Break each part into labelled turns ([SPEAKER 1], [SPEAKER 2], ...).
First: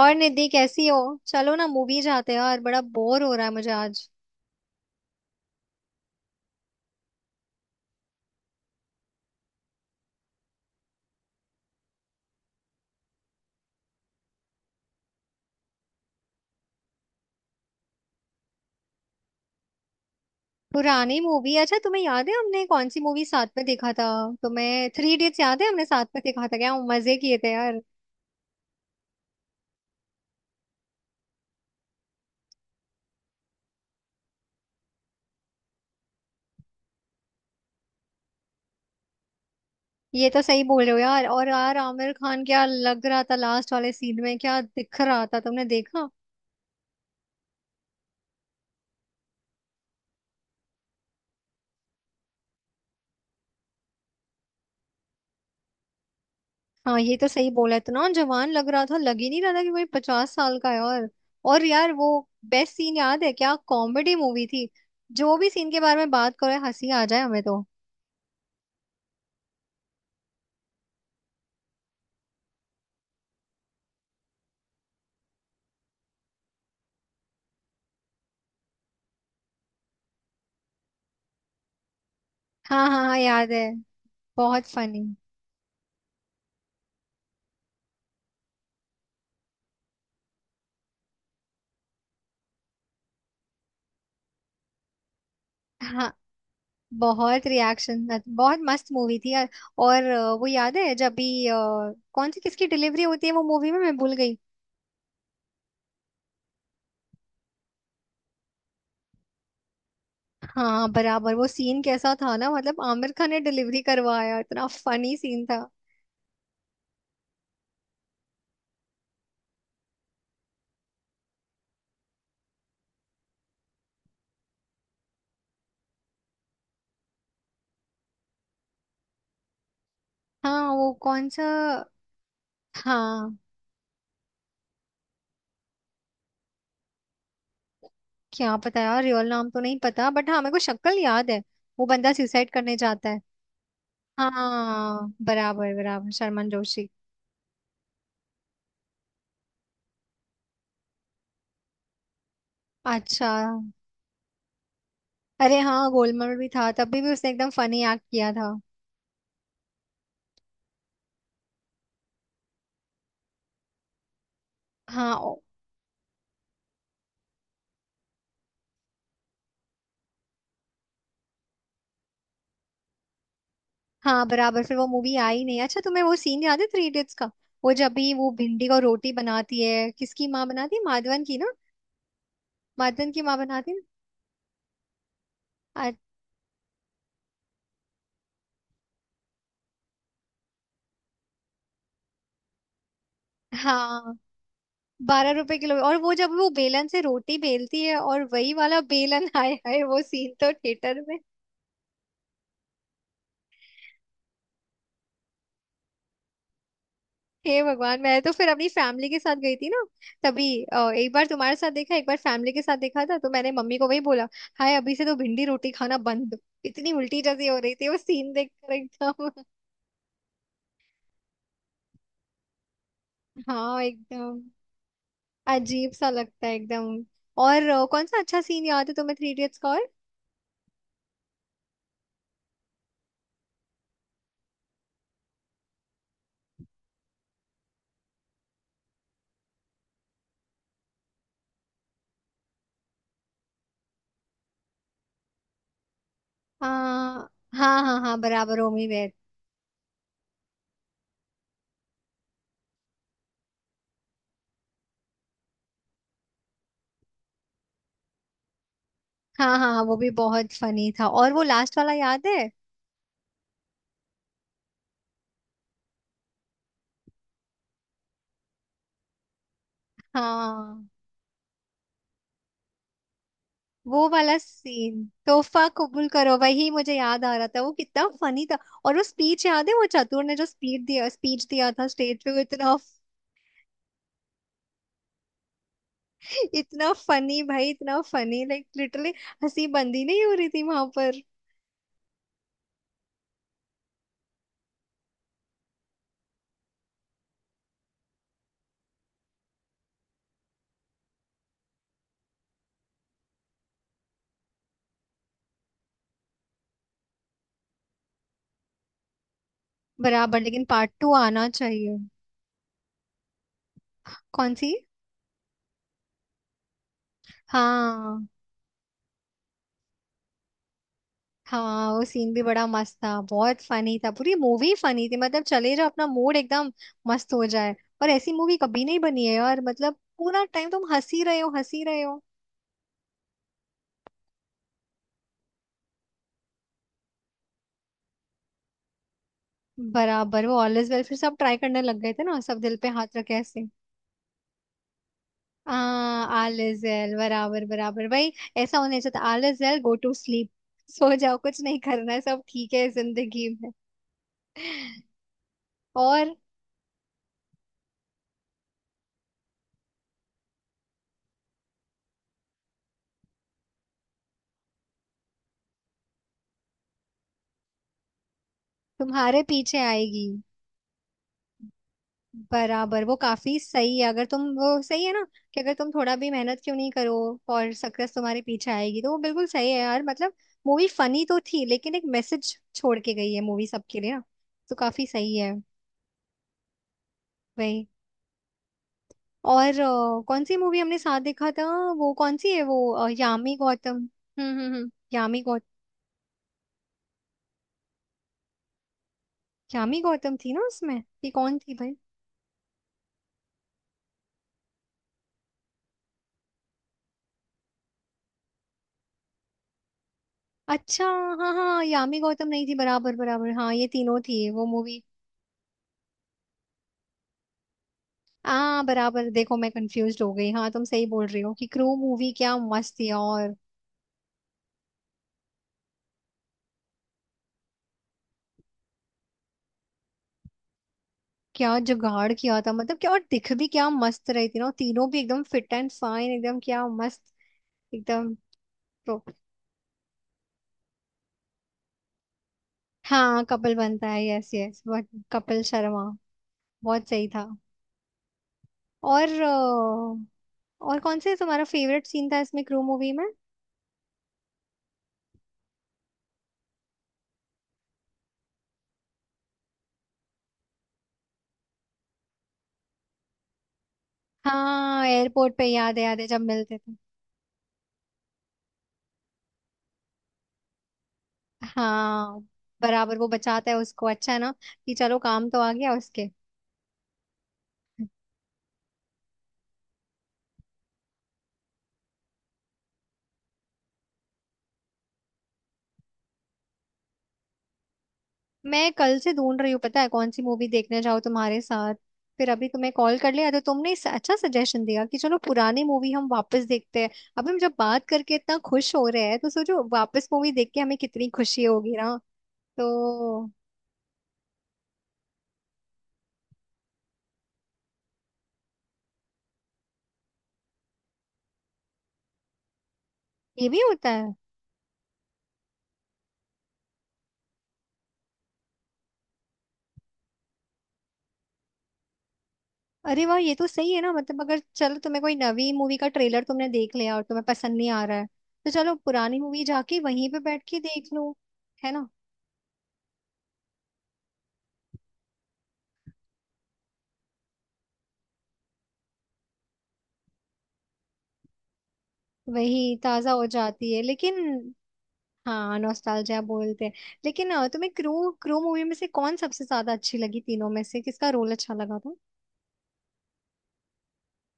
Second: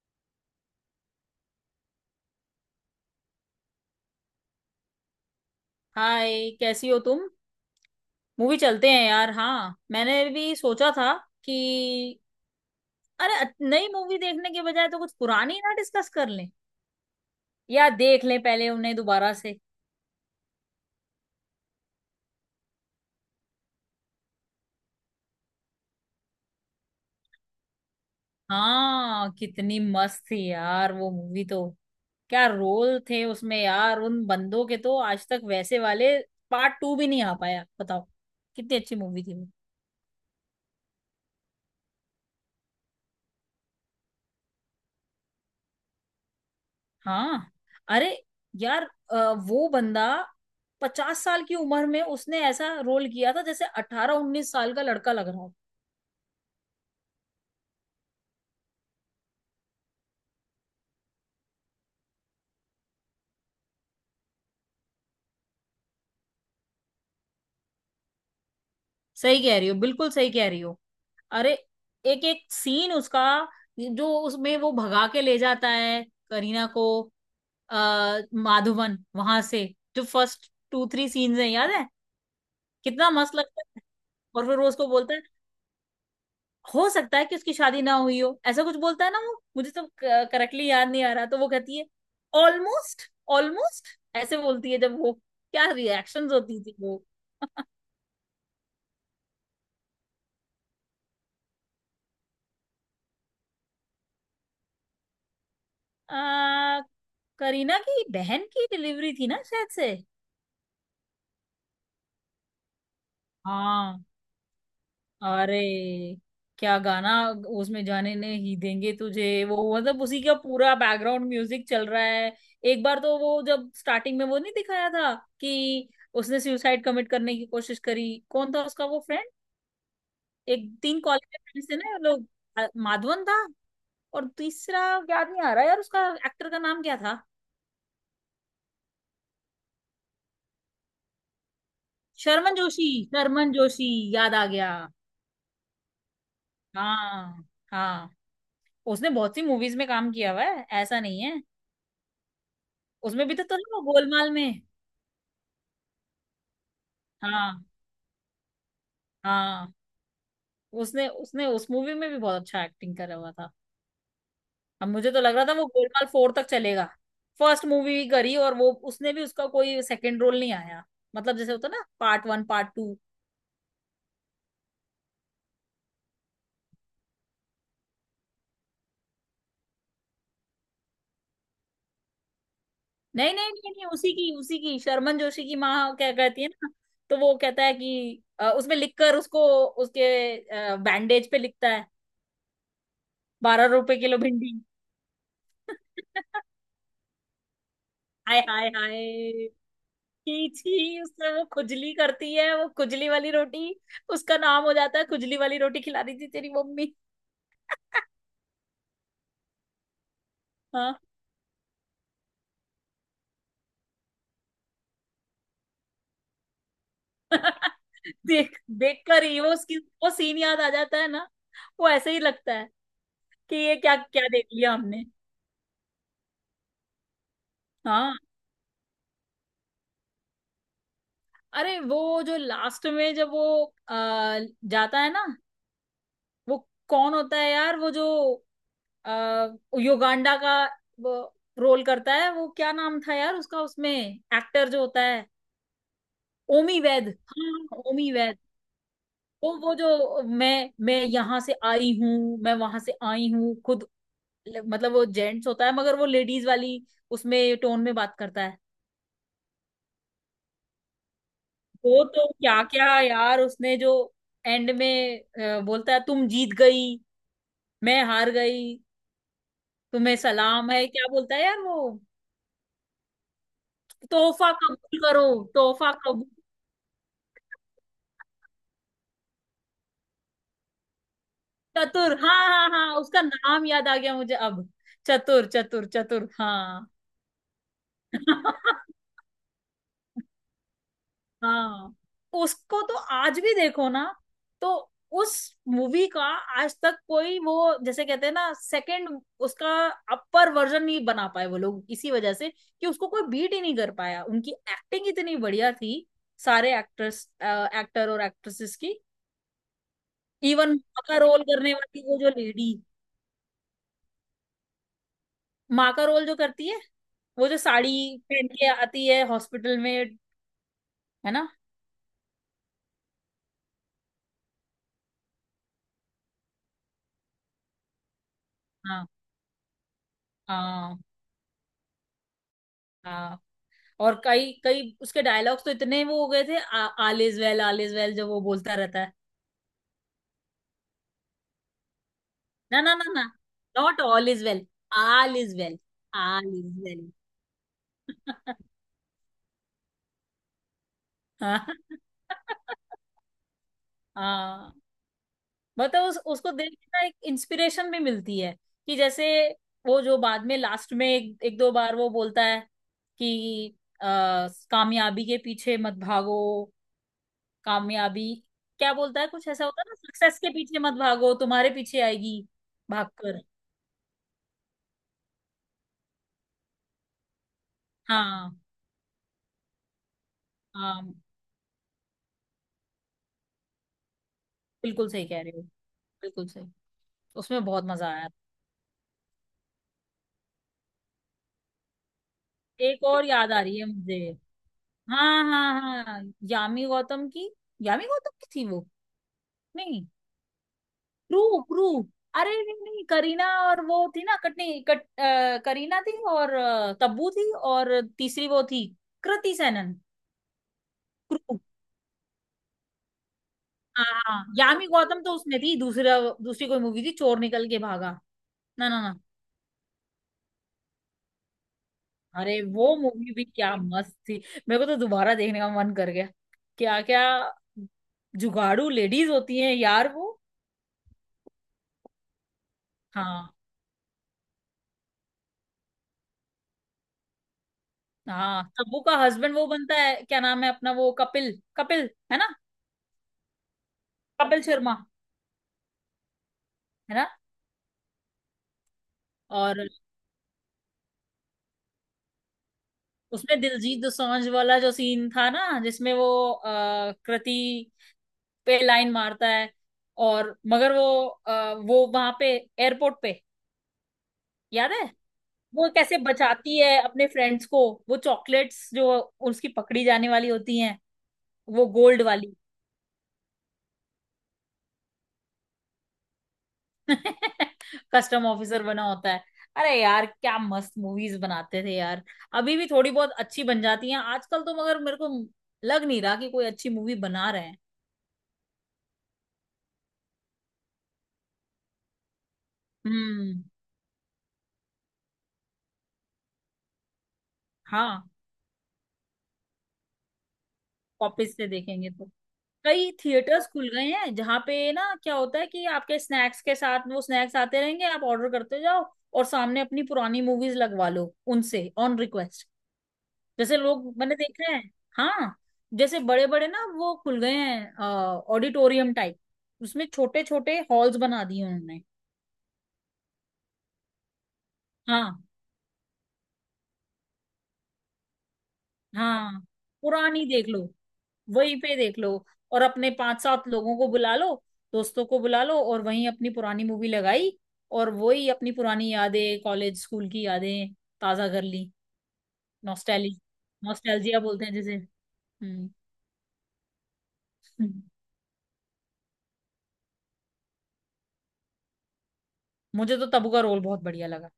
[SPEAKER 1] और निधि कैसी हो। चलो ना, मूवी जाते हैं यार, बड़ा बोर हो रहा है मुझे आज।
[SPEAKER 2] हाय, कैसी हो तुम। मूवी चलते हैं यार। हाँ, मैंने भी सोचा था कि अरे, नई मूवी देखने के बजाय तो कुछ पुरानी ना डिस्कस कर लें, या देख लें पहले उन्हें दोबारा से।
[SPEAKER 1] पुरानी मूवी? अच्छा, तुम्हें याद है हमने कौन सी मूवी साथ में देखा था? तुम्हें थ्री इडियट्स याद है? हमने साथ में देखा था, क्या मजे किए थे यार।
[SPEAKER 2] हाँ, कितनी मस्त थी यार वो मूवी तो। क्या रोल थे उसमें यार उन बंदों के, तो आज तक वैसे वाले पार्ट टू भी नहीं आ पाया, बताओ। कितनी अच्छी मूवी थी वो।
[SPEAKER 1] ये तो सही बोल रहे हो यार। और यार आमिर खान क्या लग रहा था लास्ट वाले सीन में, क्या दिख रहा था तुमने देखा?
[SPEAKER 2] हाँ, अरे यार, अ, वो बंदा 50 साल की उम्र में उसने ऐसा रोल किया था जैसे 18 19 साल का लड़का लग रहा हो।
[SPEAKER 1] हाँ, ये तो सही बोला, इतना जवान लग रहा था, लग ही नहीं रहा था कि कोई 50 साल का है। और यार वो बेस्ट सीन याद है? क्या कॉमेडी मूवी थी। जो भी सीन के बारे में बात करो, हंसी आ जाए हमें तो।
[SPEAKER 2] सही कह रही हो, बिल्कुल सही कह रही हो। अरे, एक एक सीन उसका, जो उसमें वो भगा के ले जाता है करीना को, माधवन वहां से, जो फर्स्ट टू थ्री सीन्स हैं, याद है।
[SPEAKER 1] हाँ, हाँ,
[SPEAKER 2] कितना
[SPEAKER 1] हाँ,
[SPEAKER 2] मस्त
[SPEAKER 1] याद है।
[SPEAKER 2] लगता है। और फिर
[SPEAKER 1] बहुत
[SPEAKER 2] वो उसको
[SPEAKER 1] फनी।
[SPEAKER 2] बोलता है, हो सकता है कि उसकी शादी ना हुई हो, ऐसा कुछ बोलता है ना वो। मुझे तो करेक्टली याद नहीं आ रहा। तो वो कहती है, ऑलमोस्ट, ऑलमोस्ट, ऐसे बोलती है जब वो। क्या
[SPEAKER 1] हाँ,
[SPEAKER 2] रिएक्शंस होती थी वो।
[SPEAKER 1] बहुत रिएक्शन। बहुत मस्त मूवी थी यार। और वो याद है जब भी कौन सी किसकी डिलीवरी होती है वो मूवी में, मैं भूल गई।
[SPEAKER 2] आ, करीना की बहन की डिलीवरी थी ना शायद से।
[SPEAKER 1] हाँ बराबर, वो सीन कैसा था ना, मतलब आमिर खान ने डिलीवरी
[SPEAKER 2] हाँ,
[SPEAKER 1] करवाया, इतना फनी सीन
[SPEAKER 2] अरे
[SPEAKER 1] था।
[SPEAKER 2] क्या गाना उसमें, जाने ने ही देंगे तुझे वो, मतलब उसी का पूरा बैकग्राउंड म्यूजिक चल रहा है। एक बार तो वो, जब स्टार्टिंग में वो नहीं दिखाया था कि उसने सुसाइड कमिट करने की कोशिश करी, कौन था उसका वो फ्रेंड। एक
[SPEAKER 1] हाँ, वो
[SPEAKER 2] तीन कॉलेज
[SPEAKER 1] कौन
[SPEAKER 2] के
[SPEAKER 1] सा?
[SPEAKER 2] फ्रेंड्स थे ना ये लोग। माधवन था।
[SPEAKER 1] हाँ,
[SPEAKER 2] और तीसरा याद नहीं आ रहा यार, उसका एक्टर का नाम क्या था।
[SPEAKER 1] क्या पता यार, रियल नाम तो नहीं पता, बट हाँ मेरे को शक्ल याद है। वो बंदा सुसाइड
[SPEAKER 2] शर्मन
[SPEAKER 1] करने
[SPEAKER 2] जोशी,
[SPEAKER 1] जाता है।
[SPEAKER 2] शर्मन जोशी, याद आ गया।
[SPEAKER 1] हाँ बराबर बराबर, शर्मन जोशी।
[SPEAKER 2] हाँ, हाँ, उसने बहुत सी मूवीज में काम किया हुआ है, ऐसा नहीं है। उसमें
[SPEAKER 1] अच्छा।
[SPEAKER 2] भी तो ना वो गोलमाल में।
[SPEAKER 1] अरे हाँ, गोलमाल में भी था, तभी भी उसने एकदम
[SPEAKER 2] हाँ,
[SPEAKER 1] फनी एक्ट किया था।
[SPEAKER 2] हाँ, उसने उसने उस मूवी में भी बहुत अच्छा एक्टिंग करा हुआ था। अब मुझे
[SPEAKER 1] हाँ
[SPEAKER 2] तो लग
[SPEAKER 1] ओ-
[SPEAKER 2] रहा था वो गोलमाल फोर तक चलेगा। फर्स्ट मूवी करी और वो उसने भी उसका कोई सेकंड रोल नहीं आया। मतलब जैसे होता ना, पार्ट वन, पार्ट टू।
[SPEAKER 1] हाँ बराबर, फिर वो मूवी आई नहीं। अच्छा, तुम्हें वो सीन याद है थ्री इडियट्स का? वो जब भी वो भिंडी को रोटी बनाती है, किसकी माँ बनाती है, माधवन की ना? माधवन की
[SPEAKER 2] नहीं,
[SPEAKER 1] माँ
[SPEAKER 2] नहीं,
[SPEAKER 1] बनाती
[SPEAKER 2] नहीं,
[SPEAKER 1] है।
[SPEAKER 2] नहीं, उसी की शर्मन जोशी की
[SPEAKER 1] ना?
[SPEAKER 2] माँ,
[SPEAKER 1] अ-
[SPEAKER 2] क्या कहती है ना। तो वो कहता है कि उसमें लिखकर उसको, उसके बैंडेज पे लिखता है, 12 रुपए
[SPEAKER 1] हाँ,
[SPEAKER 2] किलो भिंडी।
[SPEAKER 1] 12 रुपए किलो। और वो जब वो बेलन से रोटी बेलती है और
[SPEAKER 2] हाय,
[SPEAKER 1] वही
[SPEAKER 2] हाय,
[SPEAKER 1] वाला बेलन
[SPEAKER 2] हाय,
[SPEAKER 1] हाय हाय, वो सीन
[SPEAKER 2] छी
[SPEAKER 1] तो थिएटर
[SPEAKER 2] छी,
[SPEAKER 1] में।
[SPEAKER 2] उससे वो खुजली करती है, वो खुजली वाली रोटी। उसका नाम हो जाता है खुजली वाली रोटी। खिला रही थी तेरी मम्मी।
[SPEAKER 1] हे भगवान, मैं तो फिर अपनी फैमिली के साथ गई थी ना। तभी
[SPEAKER 2] हाँ।
[SPEAKER 1] एक बार तुम्हारे साथ देखा, एक बार फैमिली के साथ देखा था, तो मैंने मम्मी को वही बोला। हाय, अभी से तो भिंडी रोटी खाना बंद। इतनी उल्टी जैसी हो रही थी वो सीन
[SPEAKER 2] देख
[SPEAKER 1] देखकर
[SPEAKER 2] देख कर
[SPEAKER 1] एकदम।
[SPEAKER 2] ही वो उसकी, वो सीन याद आ जाता है ना। वो ऐसे ही लगता है कि ये
[SPEAKER 1] हाँ
[SPEAKER 2] क्या क्या
[SPEAKER 1] एकदम।
[SPEAKER 2] देख लिया हमने।
[SPEAKER 1] अजीब सा लगता है एकदम। और कौन
[SPEAKER 2] हाँ।
[SPEAKER 1] सा अच्छा सीन याद है तुम्हें थ्री इडियट्स का? और
[SPEAKER 2] अरे, वो जो लास्ट में जब वो आ, जाता है ना, वो कौन होता है यार, वो जो आ, युगांडा का वो रोल करता है, वो क्या नाम था यार उसका, उसमें एक्टर जो होता है। ओमी वैद,
[SPEAKER 1] हाँ,
[SPEAKER 2] हाँ
[SPEAKER 1] हाँ, हाँ,
[SPEAKER 2] ओमी
[SPEAKER 1] हाँ
[SPEAKER 2] वैद।
[SPEAKER 1] बराबर, होमी वेर।
[SPEAKER 2] वो जो मैं यहाँ से आई हूँ, मैं वहां से आई हूँ खुद। मतलब वो जेंट्स होता है मगर वो लेडीज वाली उसमें टोन में बात करता है।
[SPEAKER 1] हाँ, हाँ, हाँ, वो भी बहुत फनी था। और वो लास्ट वाला
[SPEAKER 2] वो
[SPEAKER 1] याद
[SPEAKER 2] तो
[SPEAKER 1] है?
[SPEAKER 2] क्या क्या यार उसने, जो एंड में बोलता है, तुम जीत गई, मैं हार गई, तुम्हें सलाम है,
[SPEAKER 1] हाँ,
[SPEAKER 2] क्या बोलता है यार वो।
[SPEAKER 1] वो वाला
[SPEAKER 2] तोहफा
[SPEAKER 1] सीन
[SPEAKER 2] कबूल करो,
[SPEAKER 1] तोहफा
[SPEAKER 2] तोहफा
[SPEAKER 1] कबूल
[SPEAKER 2] कबूल।
[SPEAKER 1] करो, वही मुझे याद आ रहा था, वो कितना फनी था। और वो स्पीच याद है, वो चतुर ने जो स्पीच दिया था
[SPEAKER 2] चतुर,
[SPEAKER 1] स्टेज पे,
[SPEAKER 2] हाँ,
[SPEAKER 1] वो
[SPEAKER 2] हाँ,
[SPEAKER 1] इतना
[SPEAKER 2] हाँ, उसका नाम याद आ गया मुझे अब। चतुर, चतुर, चतुर, हाँ।
[SPEAKER 1] इतना फनी भाई, इतना फनी, लाइक लिटरली। हंसी बंदी नहीं हो रही थी वहां पर।
[SPEAKER 2] हाँ, उसको तो आज भी देखो ना, तो उस मूवी का आज तक कोई वो, जैसे कहते हैं ना सेकंड उसका अपर वर्जन नहीं बना पाए वो लोग, इसी वजह से कि उसको कोई बीट ही नहीं कर पाया, उनकी एक्टिंग इतनी बढ़िया थी। सारे एक्टर्स, एक्टर और एक्ट्रेसेस की।
[SPEAKER 1] बराबर, लेकिन
[SPEAKER 2] इवन
[SPEAKER 1] पार्ट
[SPEAKER 2] माँ
[SPEAKER 1] टू
[SPEAKER 2] का रोल
[SPEAKER 1] आना
[SPEAKER 2] करने
[SPEAKER 1] चाहिए।
[SPEAKER 2] वाली वो जो लेडी,
[SPEAKER 1] कौन सी?
[SPEAKER 2] माँ का रोल जो करती है, वो जो साड़ी
[SPEAKER 1] हाँ,
[SPEAKER 2] पहन के आती है हॉस्पिटल में, है ना।
[SPEAKER 1] हाँ, वो सीन भी बड़ा मस्त था, बहुत फनी था, पूरी मूवी फनी थी, मतलब चले जाओ, अपना मूड एकदम मस्त हो जाए। और ऐसी मूवी कभी नहीं
[SPEAKER 2] हाँ,
[SPEAKER 1] बनी है यार, मतलब पूरा टाइम तुम
[SPEAKER 2] हाँ,
[SPEAKER 1] हंसी रहे हो, हंसी रहे हो।
[SPEAKER 2] हाँ, और कई कई उसके डायलॉग्स तो इतने वो हो गए थे, आल is well, all is well, जो वो बोलता रहता है।
[SPEAKER 1] बराबर, वो ऑल इज वेल फिर सब ट्राई करने लग गए थे ना, सब दिल
[SPEAKER 2] ना,
[SPEAKER 1] पे
[SPEAKER 2] ना, ना,
[SPEAKER 1] हाथ
[SPEAKER 2] ना,
[SPEAKER 1] रखे ऐसे।
[SPEAKER 2] Not all is well, all is
[SPEAKER 1] ah
[SPEAKER 2] well. All
[SPEAKER 1] all
[SPEAKER 2] is
[SPEAKER 1] is
[SPEAKER 2] well.
[SPEAKER 1] Well, बराबर बराबर भाई। ऐसा होना चाहिए, all is well, go to sleep. सो जाओ, कुछ
[SPEAKER 2] हाँ,
[SPEAKER 1] नहीं करना है, सब ठीक है जिंदगी में।
[SPEAKER 2] हाँ, मतलब उस,
[SPEAKER 1] और
[SPEAKER 2] उसको देख के ना एक इंस्पिरेशन भी मिलती है, कि जैसे वो जो बाद में लास्ट में एक दो बार वो बोलता है कि अ, कामयाबी के पीछे मत भागो, कामयाबी, क्या बोलता है
[SPEAKER 1] तुम्हारे
[SPEAKER 2] कुछ ऐसा
[SPEAKER 1] पीछे
[SPEAKER 2] होता है ना,
[SPEAKER 1] आएगी।
[SPEAKER 2] सक्सेस के पीछे मत भागो, तुम्हारे पीछे आएगी
[SPEAKER 1] बराबर, वो
[SPEAKER 2] भागकर।
[SPEAKER 1] काफी सही है, अगर तुम, वो सही है ना। कि अगर तुम थोड़ा भी मेहनत क्यों नहीं करो, और सक्सेस तुम्हारे
[SPEAKER 2] हाँ,
[SPEAKER 1] पीछे आएगी, तो वो बिल्कुल सही है यार, मतलब। मूवी
[SPEAKER 2] हाँ,
[SPEAKER 1] फनी तो थी, लेकिन एक मैसेज छोड़ के गई है मूवी सबके लिए ना। तो काफी
[SPEAKER 2] बिल्कुल सही
[SPEAKER 1] सही
[SPEAKER 2] कह
[SPEAKER 1] है।
[SPEAKER 2] रहे हो, बिल्कुल सही। उसमें बहुत
[SPEAKER 1] भाई।
[SPEAKER 2] मजा आया।
[SPEAKER 1] और कौन सी मूवी हमने साथ देखा था? वो कौन सी है, वो
[SPEAKER 2] एक और याद
[SPEAKER 1] यामी
[SPEAKER 2] आ रही है
[SPEAKER 1] गौतम,
[SPEAKER 2] मुझे।
[SPEAKER 1] हम्म, हम्म, हम्म,
[SPEAKER 2] हाँ, हाँ, हाँ, यामी गौतम की, यामी गौतम की थी वो।
[SPEAKER 1] यामी
[SPEAKER 2] नहीं,
[SPEAKER 1] गौतम थी ना उसमें? कि
[SPEAKER 2] प्रू,
[SPEAKER 1] कौन थी
[SPEAKER 2] प्रू,
[SPEAKER 1] भाई?
[SPEAKER 2] अरे नहीं, नहीं, करीना, और वो थी ना कटनी कट, करीना थी, और तब्बू थी, और तीसरी वो थी। कृति सेनन।
[SPEAKER 1] अच्छा। हाँ
[SPEAKER 2] क्रू।
[SPEAKER 1] हाँ, यामी गौतम नहीं थी, बराबर बराबर, हाँ ये
[SPEAKER 2] हाँ,
[SPEAKER 1] तीनों
[SPEAKER 2] हाँ,
[SPEAKER 1] थी वो
[SPEAKER 2] यामी
[SPEAKER 1] मूवी।
[SPEAKER 2] गौतम तो उसमें थी दूसरा, दूसरी कोई मूवी थी, चोर निकल के भागा।
[SPEAKER 1] हाँ
[SPEAKER 2] ना, ना, ना,
[SPEAKER 1] बराबर, देखो मैं कंफ्यूज हो गई। हाँ, तुम सही बोल रही हो कि क्रू मूवी क्या
[SPEAKER 2] अरे
[SPEAKER 1] मस्त
[SPEAKER 2] वो
[SPEAKER 1] थी।
[SPEAKER 2] मूवी भी
[SPEAKER 1] और
[SPEAKER 2] क्या मस्त थी। मेरे को तो दोबारा देखने का मन कर गया। क्या क्या जुगाड़ू लेडीज होती हैं यार वो।
[SPEAKER 1] क्या जुगाड़ किया था, मतलब क्या, और दिख
[SPEAKER 2] हाँ,
[SPEAKER 1] भी क्या मस्त रही थी ना, और तीनों भी एकदम फिट एंड फाइन, एकदम क्या मस्त, एकदम।
[SPEAKER 2] हाँ, तब्बू का
[SPEAKER 1] तो
[SPEAKER 2] हस्बैंड वो बनता है, क्या नाम है अपना वो, कपिल, कपिल है ना।
[SPEAKER 1] हाँ, कपल बनता है, yes
[SPEAKER 2] Kapil
[SPEAKER 1] yes
[SPEAKER 2] Sharma,
[SPEAKER 1] but Kapil Sharma. बहुत
[SPEAKER 2] है ना।
[SPEAKER 1] सही था। और
[SPEAKER 2] और
[SPEAKER 1] अ, और कौन से तुम्हारा फेवरेट सीन था इसमें, क्रू मूवी में?
[SPEAKER 2] उसमें दिलजीत दोसांझ वाला जो सीन था ना, जिसमें वो कृति पे लाइन मारता है, और मगर वो वो वहां पे एयरपोर्ट पे, याद है
[SPEAKER 1] हाँ एयरपोर्ट पे
[SPEAKER 2] वो
[SPEAKER 1] याद है,
[SPEAKER 2] कैसे
[SPEAKER 1] याद है जब मिलते
[SPEAKER 2] बचाती है
[SPEAKER 1] थे।
[SPEAKER 2] अपने फ्रेंड्स को, वो चॉकलेट्स जो उसकी पकड़ी जाने वाली होती हैं, वो गोल्ड
[SPEAKER 1] हाँ
[SPEAKER 2] वाली।
[SPEAKER 1] बराबर, वो बचाता है उसको, अच्छा है ना, कि चलो काम तो आ गया उसके।
[SPEAKER 2] कस्टम ऑफिसर बना होता है। अरे यार क्या मस्त मूवीज बनाते थे यार। अभी भी थोड़ी बहुत अच्छी बन जाती हैं आजकल तो, मगर मेरे को लग नहीं रहा कि कोई अच्छी मूवी बना रहे हैं।
[SPEAKER 1] मैं कल से ढूंढ रही हूँ, पता है कौन सी मूवी देखने जाऊँ तुम्हारे साथ। फिर अभी तुम्हें कॉल कर लिया,
[SPEAKER 2] हम्म।
[SPEAKER 1] तो तुमने इस अच्छा सजेशन दिया कि चलो पुरानी मूवी हम वापस देखते हैं। अब हम जब बात
[SPEAKER 2] हाँ,
[SPEAKER 1] करके इतना खुश हो रहे हैं, तो सोचो वापस मूवी देख के हमें कितनी
[SPEAKER 2] कॉपीज
[SPEAKER 1] खुशी
[SPEAKER 2] से
[SPEAKER 1] होगी
[SPEAKER 2] देखेंगे
[SPEAKER 1] ना।
[SPEAKER 2] तो। कई
[SPEAKER 1] तो
[SPEAKER 2] थिएटर्स खुल गए हैं जहाँ पे ना क्या होता है, कि आपके स्नैक्स के साथ वो स्नैक्स आते रहेंगे, आप ऑर्डर करते जाओ, और सामने अपनी पुरानी मूवीज लगवा लो उनसे ऑन रिक्वेस्ट,
[SPEAKER 1] ये
[SPEAKER 2] जैसे
[SPEAKER 1] भी होता
[SPEAKER 2] लोग,
[SPEAKER 1] है।
[SPEAKER 2] मैंने देखा है। हाँ, जैसे बड़े बड़े ना वो खुल गए हैं, ऑडिटोरियम टाइप, उसमें छोटे छोटे हॉल्स बना दिए उन्होंने।
[SPEAKER 1] अरे वाह, ये तो सही है ना, मतलब अगर चलो, तुम्हें
[SPEAKER 2] हाँ,
[SPEAKER 1] कोई नवी मूवी का ट्रेलर तुमने देख लिया और तुम्हें पसंद नहीं आ रहा है, तो चलो पुरानी
[SPEAKER 2] हाँ,
[SPEAKER 1] मूवी जाके वहीं पे
[SPEAKER 2] पुरानी
[SPEAKER 1] बैठ
[SPEAKER 2] देख
[SPEAKER 1] के
[SPEAKER 2] लो,
[SPEAKER 1] देख लो,
[SPEAKER 2] वहीं
[SPEAKER 1] है
[SPEAKER 2] पे
[SPEAKER 1] ना।
[SPEAKER 2] देख लो, और अपने पांच सात लोगों को बुला लो, दोस्तों को बुला लो और वहीं अपनी पुरानी मूवी लगाई, और वही अपनी पुरानी यादें, कॉलेज स्कूल की यादें ताजा कर ली।
[SPEAKER 1] वही ताजा
[SPEAKER 2] नॉस्टैली
[SPEAKER 1] हो जाती है लेकिन।
[SPEAKER 2] नॉस्टैल्जिया बोलते हैं जिसे।
[SPEAKER 1] हाँ,
[SPEAKER 2] हम्म,
[SPEAKER 1] नॉस्टैल्जिया बोलते हैं। लेकिन तुम्हें
[SPEAKER 2] हम्म।
[SPEAKER 1] क्रू क्रू मूवी में से कौन सबसे ज्यादा अच्छी लगी, तीनों में से किसका रोल अच्छा लगा था?
[SPEAKER 2] मुझे तो तब्बू का रोल बहुत बढ़िया लगा।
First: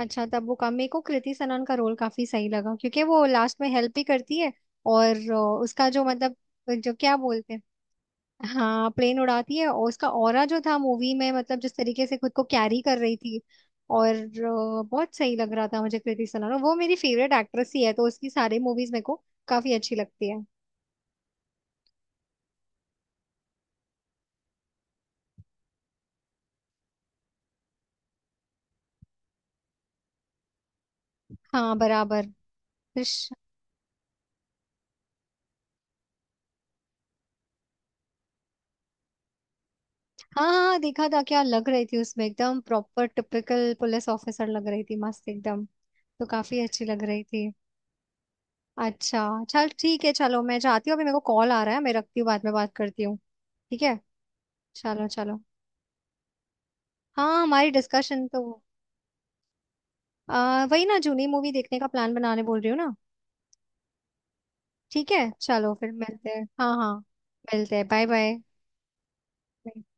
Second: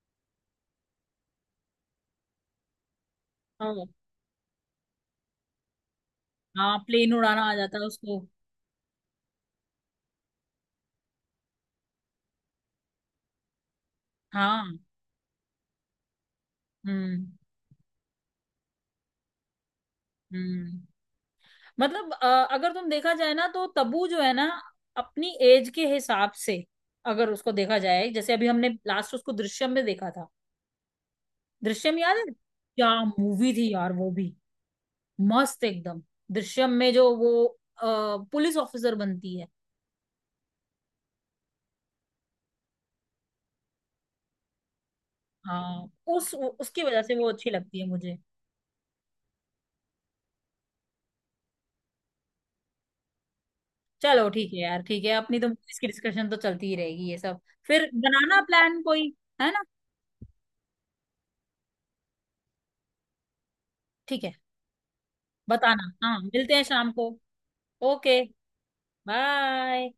[SPEAKER 1] अच्छा, तब वो का मेरे को कृति सनन का रोल काफी सही लगा, क्योंकि वो लास्ट में
[SPEAKER 2] हाँ।
[SPEAKER 1] हेल्प भी करती है। और उसका जो मतलब,
[SPEAKER 2] हाँ,
[SPEAKER 1] जो
[SPEAKER 2] प्लेन
[SPEAKER 1] क्या
[SPEAKER 2] उड़ाना
[SPEAKER 1] बोलते
[SPEAKER 2] आ
[SPEAKER 1] हैं,
[SPEAKER 2] जाता है उसको।
[SPEAKER 1] हाँ प्लेन उड़ाती है, और उसका ऑरा जो था मूवी में, मतलब जिस तरीके से खुद को कैरी कर रही थी। और
[SPEAKER 2] हाँ।
[SPEAKER 1] बहुत सही लग रहा था मुझे, कृति सनोरा वो मेरी
[SPEAKER 2] हम्म,
[SPEAKER 1] फेवरेट एक्ट्रेस ही है, तो उसकी सारी मूवीज मेरे को काफी अच्छी लगती है।
[SPEAKER 2] हम्म। मतलब अगर तुम देखा जाए ना, तो तब्बू जो है ना, अपनी एज के हिसाब से अगर उसको देखा जाए, जैसे अभी हमने लास्ट उसको दृश्यम में देखा था।
[SPEAKER 1] हाँ
[SPEAKER 2] दृश्यम याद है
[SPEAKER 1] बराबर।
[SPEAKER 2] क्या।
[SPEAKER 1] फिश।
[SPEAKER 2] मूवी थी यार वो भी, मस्त एकदम। दृश्यम में जो वो अ, पुलिस ऑफिसर बनती है।
[SPEAKER 1] हाँ, हाँ, हाँ, देखा था, क्या लग रही थी उसमें, एकदम प्रॉपर टिपिकल पुलिस ऑफिसर लग रही थी, मस्त एकदम।
[SPEAKER 2] हाँ।
[SPEAKER 1] तो
[SPEAKER 2] उस
[SPEAKER 1] काफी
[SPEAKER 2] उसकी
[SPEAKER 1] अच्छी लग
[SPEAKER 2] वजह से
[SPEAKER 1] रही
[SPEAKER 2] वो
[SPEAKER 1] थी।
[SPEAKER 2] अच्छी लगती है मुझे।
[SPEAKER 1] अच्छा, चल ठीक है, चलो मैं जाती हूँ, अभी मेरे को कॉल आ रहा है, मैं रखती हूँ, बाद में बात करती हूँ। ठीक है।
[SPEAKER 2] चलो ठीक है यार, ठीक
[SPEAKER 1] चलो
[SPEAKER 2] है, अपनी
[SPEAKER 1] चलो।
[SPEAKER 2] तो इसकी डिस्कशन तो चलती ही रहेगी ये सब।
[SPEAKER 1] हाँ हमारी
[SPEAKER 2] फिर
[SPEAKER 1] डिस्कशन
[SPEAKER 2] बनाना
[SPEAKER 1] तो।
[SPEAKER 2] प्लान कोई, है ना।
[SPEAKER 1] वही ना, जूनी मूवी देखने का प्लान बनाने बोल रही हूँ ना।
[SPEAKER 2] ठीक है,
[SPEAKER 1] ठीक है, चलो फिर
[SPEAKER 2] बताना हाँ,
[SPEAKER 1] मिलते हैं,
[SPEAKER 2] मिलते हैं
[SPEAKER 1] हाँ
[SPEAKER 2] शाम
[SPEAKER 1] हाँ।
[SPEAKER 2] को।
[SPEAKER 1] मिलते हैं, बाय
[SPEAKER 2] ओके,
[SPEAKER 1] बाय।
[SPEAKER 2] बाय।